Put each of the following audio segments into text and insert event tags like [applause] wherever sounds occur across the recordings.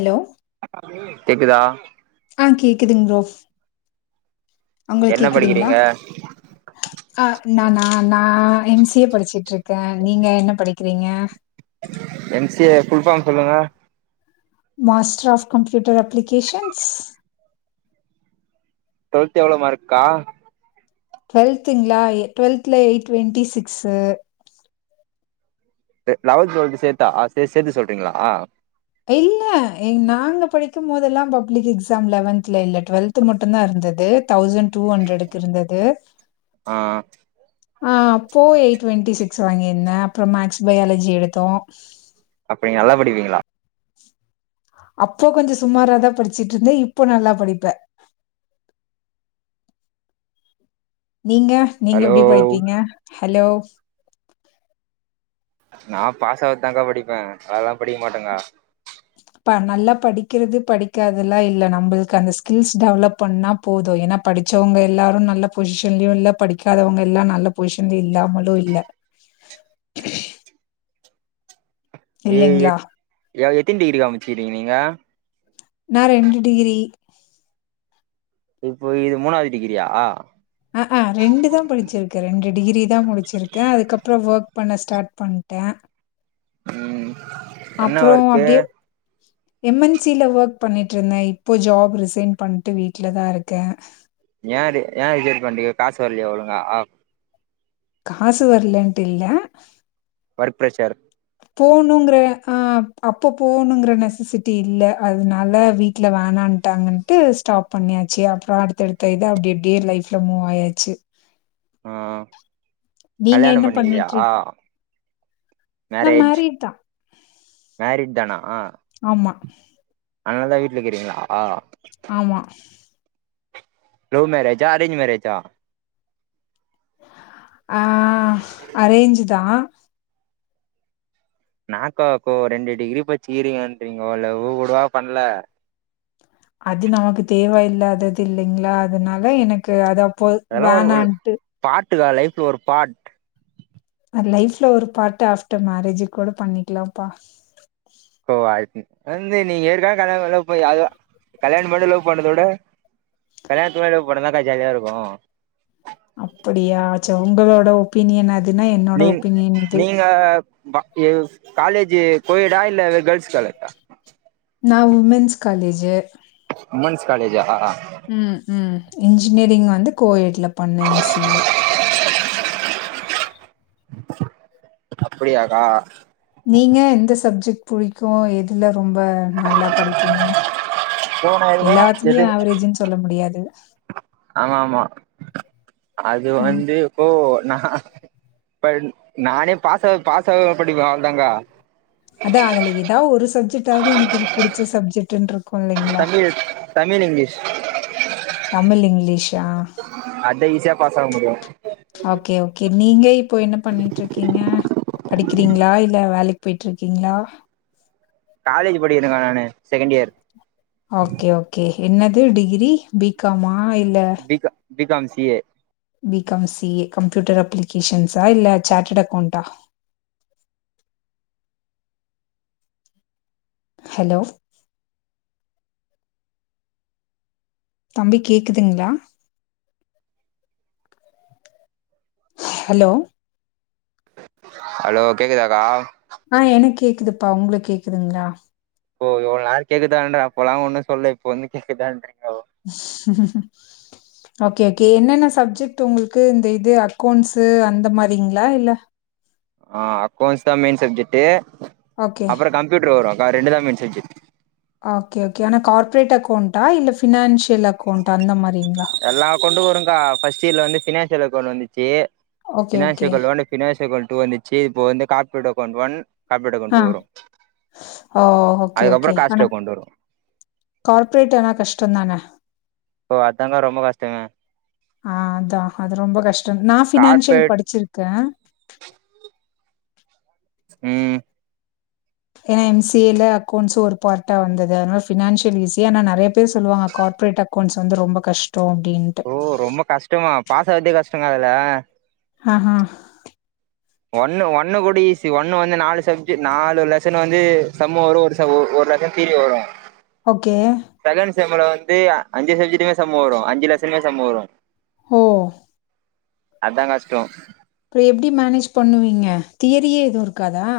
Hello கேக்குதா ஆ கேக்குதுங் ப்ரோ உங்களுக் என்ன கேக்குதுங்ளா படிக்கிறீங்க அ நானா நா எம் சி ஏ படிச்சுட்ருக்கே நீங்க என்ன படிக்கிறிங்க M C A full form சொல்லுங்க master of computer applications twelfth எவ்ள மார்க்கா ட்வெல்த்துங்ளா எ டுவெல்த்ல எய்ட் டுவெண்டி சிக்ஸு அ லெவல்த் டுவெல்த்து சேத்தா ச சேத்து சொல்றிங்ளா இல்ல எங் நாங்க படிக்கு மோதெல்லா பப்ளிக் எக்ஸாம் லெவன்த்ல இல்ல டுவல்த் மட்டு தா இருந் தது தௌசண்ட் டூ ஹண்ட்ரடுக்கு இருந்தது ஆ ஆஹ் அப்போ எயிட் டுவெண்ட்டி சிக்ஸ் வாங்கியிருந்த அப்றோ மேக்ஸ் பயாலஜி எடுத்தோ அப்ப நீங்க நல்லா படிப்பீங்களா அப்போ கொஞ்சோ சுமாராதா படிச்சுட்டு இருந்த இப்போ நல்லா படிப்ப நீங்க நீங்க ஹலோ எப்புடி படிப்பீங்க ஹலோ நா பாஸ் ஆவற தா க்கா படிப்ப நல்லால படிக்க மாட்டக்கா [inaudible] நல்லா படிக்கிறது படிக்காதெல்லா இல்ல நம்மளுக்கு அந்த ஸ்கில்ஸ் டெவலப் பண்ணா போது ஏன்னா படி படிச்சவங்க எல்லாரு நல்ல பொசிஷன்லயு இல்ல படிக்காதவங்க எல்லா நல்ல பொசிஷன்லயு இல்லாமலு இல்ல [inaudible] ஏ இல்லைங்களா? எத் எத்தினி டிகிரிகா முச்சிக்குறீங்க நீங்க நா ரெண்டு டிகிரி இப்போ இது மூணாவது டிகிரியா அ, ஆ தான் படிச்சிருக்கேன். டிகிரி தான் முடிச்சிருக்கேன். அதுக்கப்புறம் வொர்க் பண்ண ஸ்டார்ட் பண்ட உம் அப்றோ அப்டியே எம் என் சி ல ஒர்க் பண்ணிட்டு இருந்த இப்போ ஜாப் ரிசைன் பண்ணிட்டு வீட்ல தா இருக்க ஏ ரி ஏ ரிஜட் பண்ணிட்டிங்க காசு வரலையா ஒழுங்கா காசு வரலன்ட்டு இல்ல ஒர்க் பிரஷர் போணுங்கற ஆஹ் அப்போ போகணுங்கிற நெசசிட்டி இல்ல அதனால வீட்ல வேணா ட்டாங்கன்டு ஸ்டாப் பண்ணியாச்சு அப்றோ அடுத்தடுத்த இது அப்டேஅப்டே லைஃப்ல மூவ் ஆயாச்சு உம் நீங்க கல்யாணோ என்ன பண்ணிக்கலையா நா மேரேஜ் மேரிட்தா மேரிட் தானா ஆமா அன்னாலதா வீட்ல இருக்கிறீங்களா ஆமா. லவ் மேரேஜா அரேஞ் மேரேஜா ஆஹ் அரேஞ் தா நாக்காக்கோ ரெண்டு டிகிரி படிச்சுகிறீங்ன்கோ லவ்வு கூடவா பண்ல அது நமக்கு தேவ இல்லாதது இல்லைங்களா அதனால எனக்கு அது அப் போ அதெல்லா ஒரு வேணான்ட்டு [unintelligible] லைஃப்ல ஒரு பாட் லைஃப்ல ஒரு பார்டு ஆஃப்டர் மேரேஜ் கூட பண்ணிக்கலாம்ப்பா வந்து நீங்க ஏற்கா கல்யாண லவ் பண்ண அத கல்யாண பண்ணி லவ் பண்றதவிட கல்யாணத்துக்கு முன்னாடி லவ் பண்ணா தா கா ஜாலியா இருக்கு அப்படியா அச்சோ உங்களோட ஒபீனியன் அதுன்னா என்னோட ஒபீனியன் இது பா காலேஜி கோயேடா இல்ல கேள்ஸ் காலேஜா நா உமென்ஸ் காலேஜு உமென்ஸ் காலேஜா உம் உம் இன்ஜினியரிங் வந்து கோயேட் ல பண்ண எம் சி யே அப்டியாக்கா போய்க்கோ எதுல ரொம்ப நல்லா படிப்பீங்க சோ நா எதுமே எல்லாத்துலயு எது ஆவரேஜ்ன்னு சொல்ல முடியாது ஆமா ஆமா அது ம். வந்து இப்போ நா இப்ப நானே பாஸ பாஸாவ படிப்ப அவ்ளதான்கா அதா அதுல எதா ஒரு சப்ஜெக்டாவது எனக்கு இது புடிச்ச சப்ஜெட்டுனுரு தமிழ் தமிழ் இங்கிலிஷ் தமிழ் இங்கிலீஷா ப்பா சாங்க முடிய ஓகே ஓகே நீங்க இப்போ என்ன பண்ணிட்டு இருக்கீங்க படிக்கிறீங்களா இல்ல வேலைக்கு போயிட்டு இருக்கீங்களா காலேஜ் படிக்கிறங்க நானு செகண்ட் இயர் ஓகே ஓகே என்னது டிகிரி பிகாமா இல்ல BCom C A BCom CA computer அப்ளிகேஷன்ஸா இல்ல சாட்டட் அக்கௌண்ட்டா [inaudible] ஹலோ தம்பி கேக்குதுங்ளா ஹலோ ஹலோ கேக்குதாக்கா ஆ எனக்கு கேக்குதுப்பா உங்களுக்கு கேக்குதுங்களா ஓ இவ்ளோ நேர கேக்குாதான்றப்பல்லா ஒன்னு சொல்ல இப்ப வந்து கேக்குதான்றீங்க ஓகே கே என்னென்ன சப்ஜெக்ட் உங்களுக்கு இது இது அக்கௌண்ட்ஸு அந்த மாரிங்ளா இல்ல ஆ அக்கௌன்ஸ் தா மெயின் சப்ஜெக்ட் ஓகே அப்புற கம்ப்யூட்டர் வரு ரெண்டு தா மெயின் சப்ஜெட் ஓகே ஓகே ஆனா கார்பரேட் அக்கௌண்டா இல்ல பினான்சியல் அக்கௌண்டா அந்த மாரி எல்லா அக்கௌன்டு வரு கா ஃபஸ்ட் இயர்ல வந்து பினான்சியல் அக்கௌன்ட் வந்துச்சு okay financial okay account one financial account two வந்துச்சு இப்போ வந்து corporate account one corporate account ஆ வரு ஓ அதுக்கப்பற காச்ட அக்கௌன்ட் வரு கார்ப்பரேட் ஆனா கஷ்டந்தான ஓ அதாங்கா ரொம்ப கஷ்டங்க ஆ அதா அது ரொம்ப கஷ்ட நான் ஃபினான்சியல் படிச்சிருக்க எ ம் [inaudible] ஏன்ன எம்சிஏ ல அக்கௌண்ட்ஸ் ஒரு பார்டா வந்தது அதுனால ஃபினான்சியல் ஈஸி ஆனா நெறய பேர் சொல்லுவாங்க கார்பரட் ட் அக்கவுன்ட்ஸ் வந்து ரொம்ப கஷ்ட அப்படின்ட்டு ஓ ரொம்ப கஷ்டமா பாஸ் ஆவுறதே கஷ்டம்ங்கா அதுல ஆஹ ஒண்ணு ஒண்ணு கூட ஈசி ஒண்ணு வந்து நாலு சப்ஜி நாலு ல சன் வந்து சம்மு வரு ஒரு ஒரு லசம் தீரி வரு ஓகே செம்மள வந்து அஞ்சு சஜிட்டுமே சமு வரு அஞ்சு லசமே சமு வரு ஒ அதா கஷ்ட அப்ற எப்படி மேனேஜ் பண்ணுவீங்க தியரியே எதுவு இருக்காதா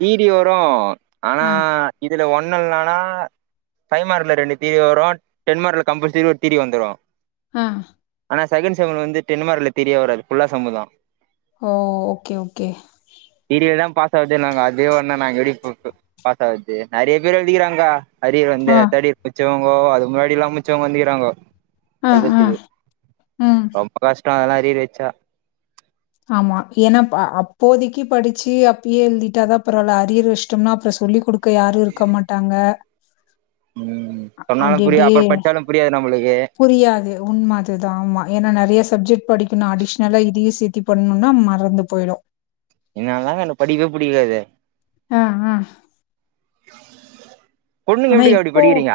தியரி வரு ஆனா ஆ, இதுல ஒண் ணுலனா பை மார்கல ரெண்டு தீரி வரு டென் மார்கல கம்பல் சரி ஒரு தீரி வந்துரு ஆ ஆனா சகன் சமுன் வந்து தென்மார்க்ல ல தெரிய வராது ஃபுல்லா சமு தா ஓ ஓகே ஓகே தா பாஸ் ஆகுதுங்க அதே ஒடே நாங்க எப்படி இ பாஸ் ஆகுது நெறைய பேர் எழுதுக்கிறாங்க கா அரியர் வந்து ஆ, தேடியர் முடிச்சவங்கோ அது முன்னாடி எல்லாம் முடிச்சவங்க வந்துக்கிறாங்கோ ஆ ஆ அ டொ அதெல்லா அரியர் வச்சா ஆமா ஏனா அப்போதைக்கு படிச்சி அப்பயே எழுதிட்டாதா பரவால்ல அரியர் வஷ்டோம்னா அப்றோ சொல்லி குடுக் கு யாரு இருக்க மாட்டாங்க ம் சொன்னாலு அப்படி புரியாது அப்படியே அப்ற படிச்சாலு புரியாது நம்மளுக்கு புரியாது உண்ம அதுதா ஆமா ஏனா நெறைய சப்ஜெக்ட் படிக்கணு அடிஷ்னலா இ தீயு சேத்தி பண்ணூனா மறந்து போயிடு இனால தாங்க்கா என்க்கு படிக்கவே புடிக்காது ஆ ஆ பொண்ணுங்க ஆனா எப்டி கா இப்டி படிக்கிறீங்க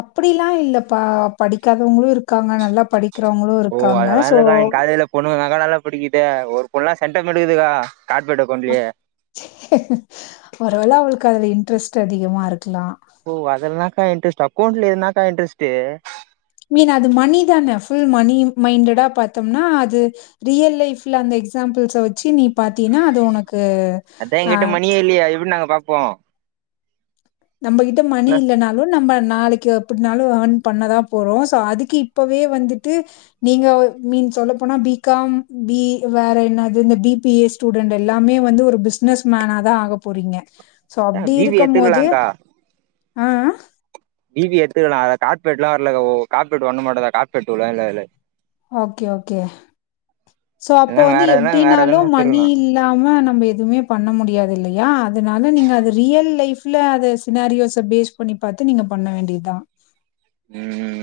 அப்படிலா இல்லப்பா படிக்காதவங்களு இருக்காங்க நல்லா படிக் ஓ அதெல்லா இல்லக்கா எங் காலேஜுல பொண்ணுங்க தா கா நல்லா படிக்குதே ஒரு பொண்ணுலா சென்டெம் எடுக்குதுகா ஒருவேள அவளுக்கு அதுல இன்ட்ரெஸ்ட் அதிகமாருக் ஓ அதெல்னாகா இன்ட்ரெஸ்ட்டு அக்கௌண்ட்ல என்னக்கா இன்ட்ரெஸ்டு மீன் அது மணி தான ஃபுல் மணி மைண்டடா பாத்தம்னா அது ரியல் லைஃப்ல அந்த இஸாம்பிள்ஸ் வச்சி நீ பாத்தியேனா அது உனக்கு அ போ நம்பகிட்ட மணி இல்லனாலு நம்ப நாளைக்கு எப்ட்னாலு இயன் பண்ணதா போறோ சோ அதுக்கு இப்பவே வந்துட்டு நீங்க மீ சொல்ல போனா பி காம் பி வேற என்னது இந்த பி பி ஏ ஸ்டூடெண்ட் எல்லாமே வந்து ஒரு பிஸ்னஸ் மேனா தா ஆக போறீங்க சோ அப்டி பி பி ஏ இருக்குமோது எத்துக்கலாக்கா ஆ ஆ பி பி ஏ எட்த்துக்கலா அதுல கார்பேட்லா வரல ஓ கார்பேட் ஒன்னு மட்டுதா கார்பேட் டு ல இல்ல அதுல ஓகே ஓகே சோ அப்போ இல்லனா வந்து வேற எதுனா வேற எப்டீனாலு எதுனா மணி எத்துக்கலா இல்லாம நம்ம எதூமே பண்ண முடியாது இல்லையா அதனால நீங்க அது ரியல் லைஃப்ல அத சினாரியோஸ பேஸ் பண்ணி பாத்து நீங்கப் பண்ண வேண்டிதா ம்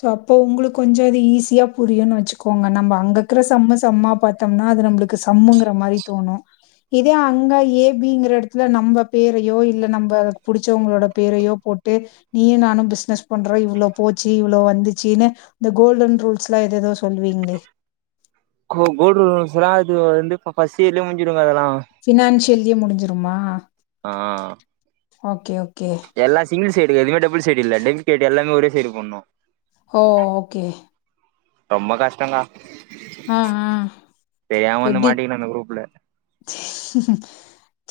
சோ அப்ப உங்களுக்கு கொஞ்சோ அது ஈஸியா புரியூனு வச்சுக்கோங்க நம்ம அங்கக்குற சம்ம சம்மா பாத்தோம்னா அது நம்மளுக்கு சம்முங்குற மாரி தோணு இதே அங்க ஏ பி ங்கிற எடத்துல நம்ம பேரையோ இல்ல நம்ப புடிச்சவங்ளோட பேரையோ போட் டு நீயு நானு பிஸ்னஸ் பண்றோ இவ்ளோ போச் சி இவ்ளோ வந்துச்சினு இந்த கோல்டன் ரூல்ஸ்லா எதெதோ கோ கோல்டன் ரூல்ஸ்லா அது வந்து ஃபஸ்ட் இயர்லே முடிஞ்சிரு ப எலா யர்லியே முடிஞ்சிருமா ஆ ஓகே ஓக் எல்லா சிங்கிள் சைடு எதுமே டபுள் சைடு இல்ல டெங்டேடு எல்லாமே ஒரே சைடு பண்ணு ஹோ ஓகே ரொம்ப கஷ்டங் கா ம் ம் தெரியாம வந்து எப்டி மாட்டிக்கின அந்த குரூப்ல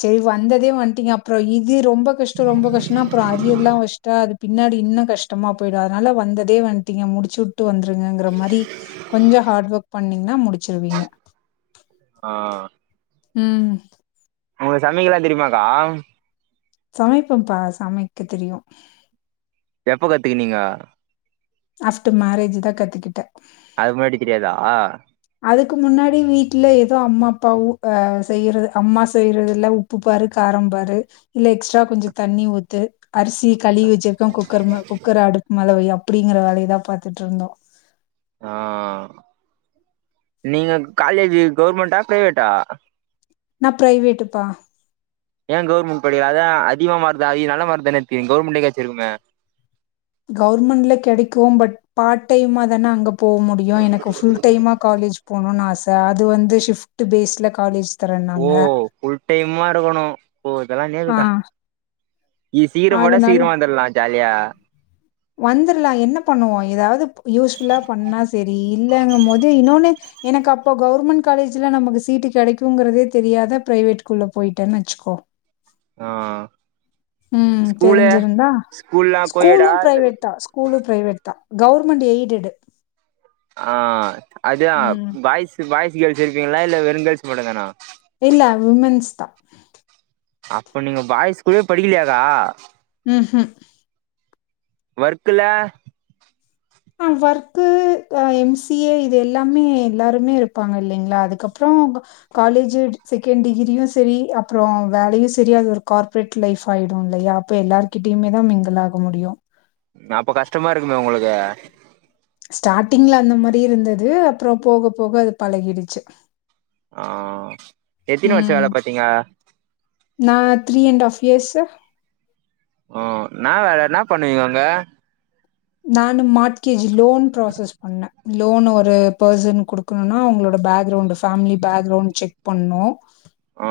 செரி வந்ததே வன்ட்டீங்க அப்றோ இது ரொம்ப கஷ்டோ ரொம்ப கஷ்டோனா அப்றோ அரியர்லா வச்ட்டா அது பின்னாடி இன்னு கஷ்டமா போயிடு அதனால வந்ததே வன்டீங்க முடிச்சுவுட்டு வந்துருங்கங்கிற மாரி கொஞ்சோ ஹார்ட் ஒர்க் பண்ணீங்னா முடிச்சிருவீங்க ஆ ம் உங்கள் சமிக்கெல்லா தெரியுமாக்கா சமைப்பேம்ப்பா சமைக்க தெரியு எப்ப கத்துக்குனீங்க ஆஃப்டர் மேரேஜு தா கத்துக்கிட்ட அதுக் முன்னாடி தெரியாதா அதுக்கு முன்னாடி வீட்ல எதோ அம்மா அப்பாவு செய்றது அம்மா செய்றதுலே உப்பு பாரு கார ம் பாரு இல்ல எஸ்ட்ரா கொஞ்ச தண்ணி ஊத்து அரிசி கழுவி வச்சிருக்கே குக்கர் குக்கர அடுப்பு மேல வை அப்பிடிங்கிற வேலயதா பாத்துட்ருந்தோ ஆ நீங்க காலேஜ் கவர்மெண்ட்டா பிரைவேட்டா நா பிரைவேட்டுப்பா ஏ கவர்மெண்ட் படிக் அதா அதிகமா மார்க்தா நல்ல மார்க்தான எடுத்ருக்கிங் கவர்மெண்ட்லயே கெடச்சிருக்குமே கவுர்மெண்ட்ல கெடைக்கு பட் பார்ட் டைமா தான அங்க போக முடியு எனக்கு ஃபுல் டைமா கா லேஜ் போணுனு ஆச அது வந்து ஷிஃப்ட் பேஸ்ல காலேஜ் ஓ தரேன்னாங்க ஃபுல் டைமா இருக்கணு ஓ இதெல்லா ஆ நேமுக்கா இத் சீக்ரம் போட்டா சீக்ரமா வந்தர்லா ஜாலியா வந்தர்லா என்ன பண்ணுவோ எதாவுது யூஸ்ஃபுல்லா பண்ணா சரி இல்லங்கும் போது இன்னோனு எனக்கு அப்போ கவுர்மெண்ட் காலேஜ்ல நமக்கு சீட்டு கெடைக்குங்கறதே தெரியாத பிரைவேட்டுகுள்ள போய்ட்டன் வச்சுக்கோ ஒ ஆ ம் ஸ்கூலு தெரிஞ்சிருந்தா ஸ்கூல்லா கோயடா ஸ்கூலும் இல்ல பிரைவேட் தா ஸ்கூலு பிரைவேட் தா கவர்மெண்ட் எய்டடு ஆ அதா பாய்ஸ் பாய்ஸ் ல வெச்சிர்க்கிங்ளா இல்ல வெறு கேர்ள்ஸ் மட்டுந் தானா இல்ல விமென்ஸ் தா அப்போ நீங்க பாய்ஸ் கூடயே படிக்கலையாக்கா ம் ஹூ ஒர்க்குல ஆ ஒர்க்கு அ எம் சி ஏ இது எல்லாமே எல்லாருமே இருப்பாங்க இல்லைங்ளா அதுக்கப்றம் உ காலேஜ் செகண்ட் டிகிரியு செரி அப்புற வேலையு செரி அது ஒரு கார்ப்ரேட் லைஃபா ஆயிடு இல்லையா அப்ப எல்லார்கிட்டயுமே தா மிங்கில் ஆக முடியு அப்ப கஷ்டமா இருக்குமே உங்ளுக்கு ஸ்டாட்டிங்ல அந்த மாரி இருந்துது அப்புற போக போக அது பழகிடிச்சு ஆ எத்தினி வருஷ வேல பாத்திங்க நா த்ரீ அண்ட் ஆஃப் இயர்ஸு ஓ என்னா வேல என்னா பண்ணுவிங்க அங்க நானு மாட்கேஜி லோன் ப்ராசஸ் பண்ண லோன் ஒரு பர்சன்க் குடுக்கணுனா அவுங்ளோட பேக்ரவுண்ட் ஃபேமிலி பேக்ரவுண்ட் செக் பண்ணு ஆ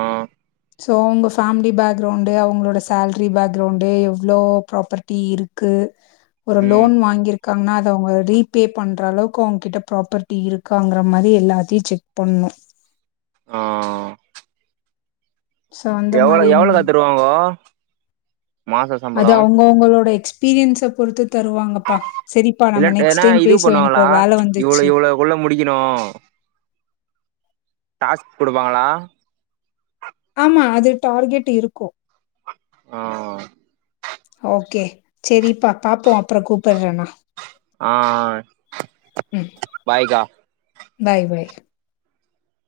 ஸோ உங்க ஃபேமிலி பேக்ரௌண்டு அவங்ளோட சேலரி பேக்ரௌண்டு எவ்ளோ ப்ராப்பர்ட்டி இருக்கு ஒரு ம் லோன் வாங்கிருக் காங்னா அத அவுக ரீபே பண்ற அளவுக்கு அவுங்க கிட்ட ப்ராப்பர்டி இருக்காங்ற மாரி எல்லாத்தையு செக் பண் ணு ஆ ஸோ அந்த எவளோ மாரிங்கம் எவளக்கா தருவாங்கோ மாச அது சம்பளோ அவங்கவங்களோட எக்ஸ்பீரியன்ஸ பொறுத்து தருவாங்கப்பா சரிப்பா இல்ல நம்ம நெக்ஸ்ட் ஏன்னா டைம் இது பேசுவ பண்ணுவாங்களா எனக்கொரு வேல இவ்ளோ வந்துர்ச்சு இவ்ளோக்குள்ள முடிக்கணு டாஸ்க் குடுப்பாங்களா ஆமா அது டார்கெட் இருக்கு ஆ ஓகே சரிப்பி பாப்போ அப்பற கூப்படற நா ஆ ம். பாய்கா பாய் பய்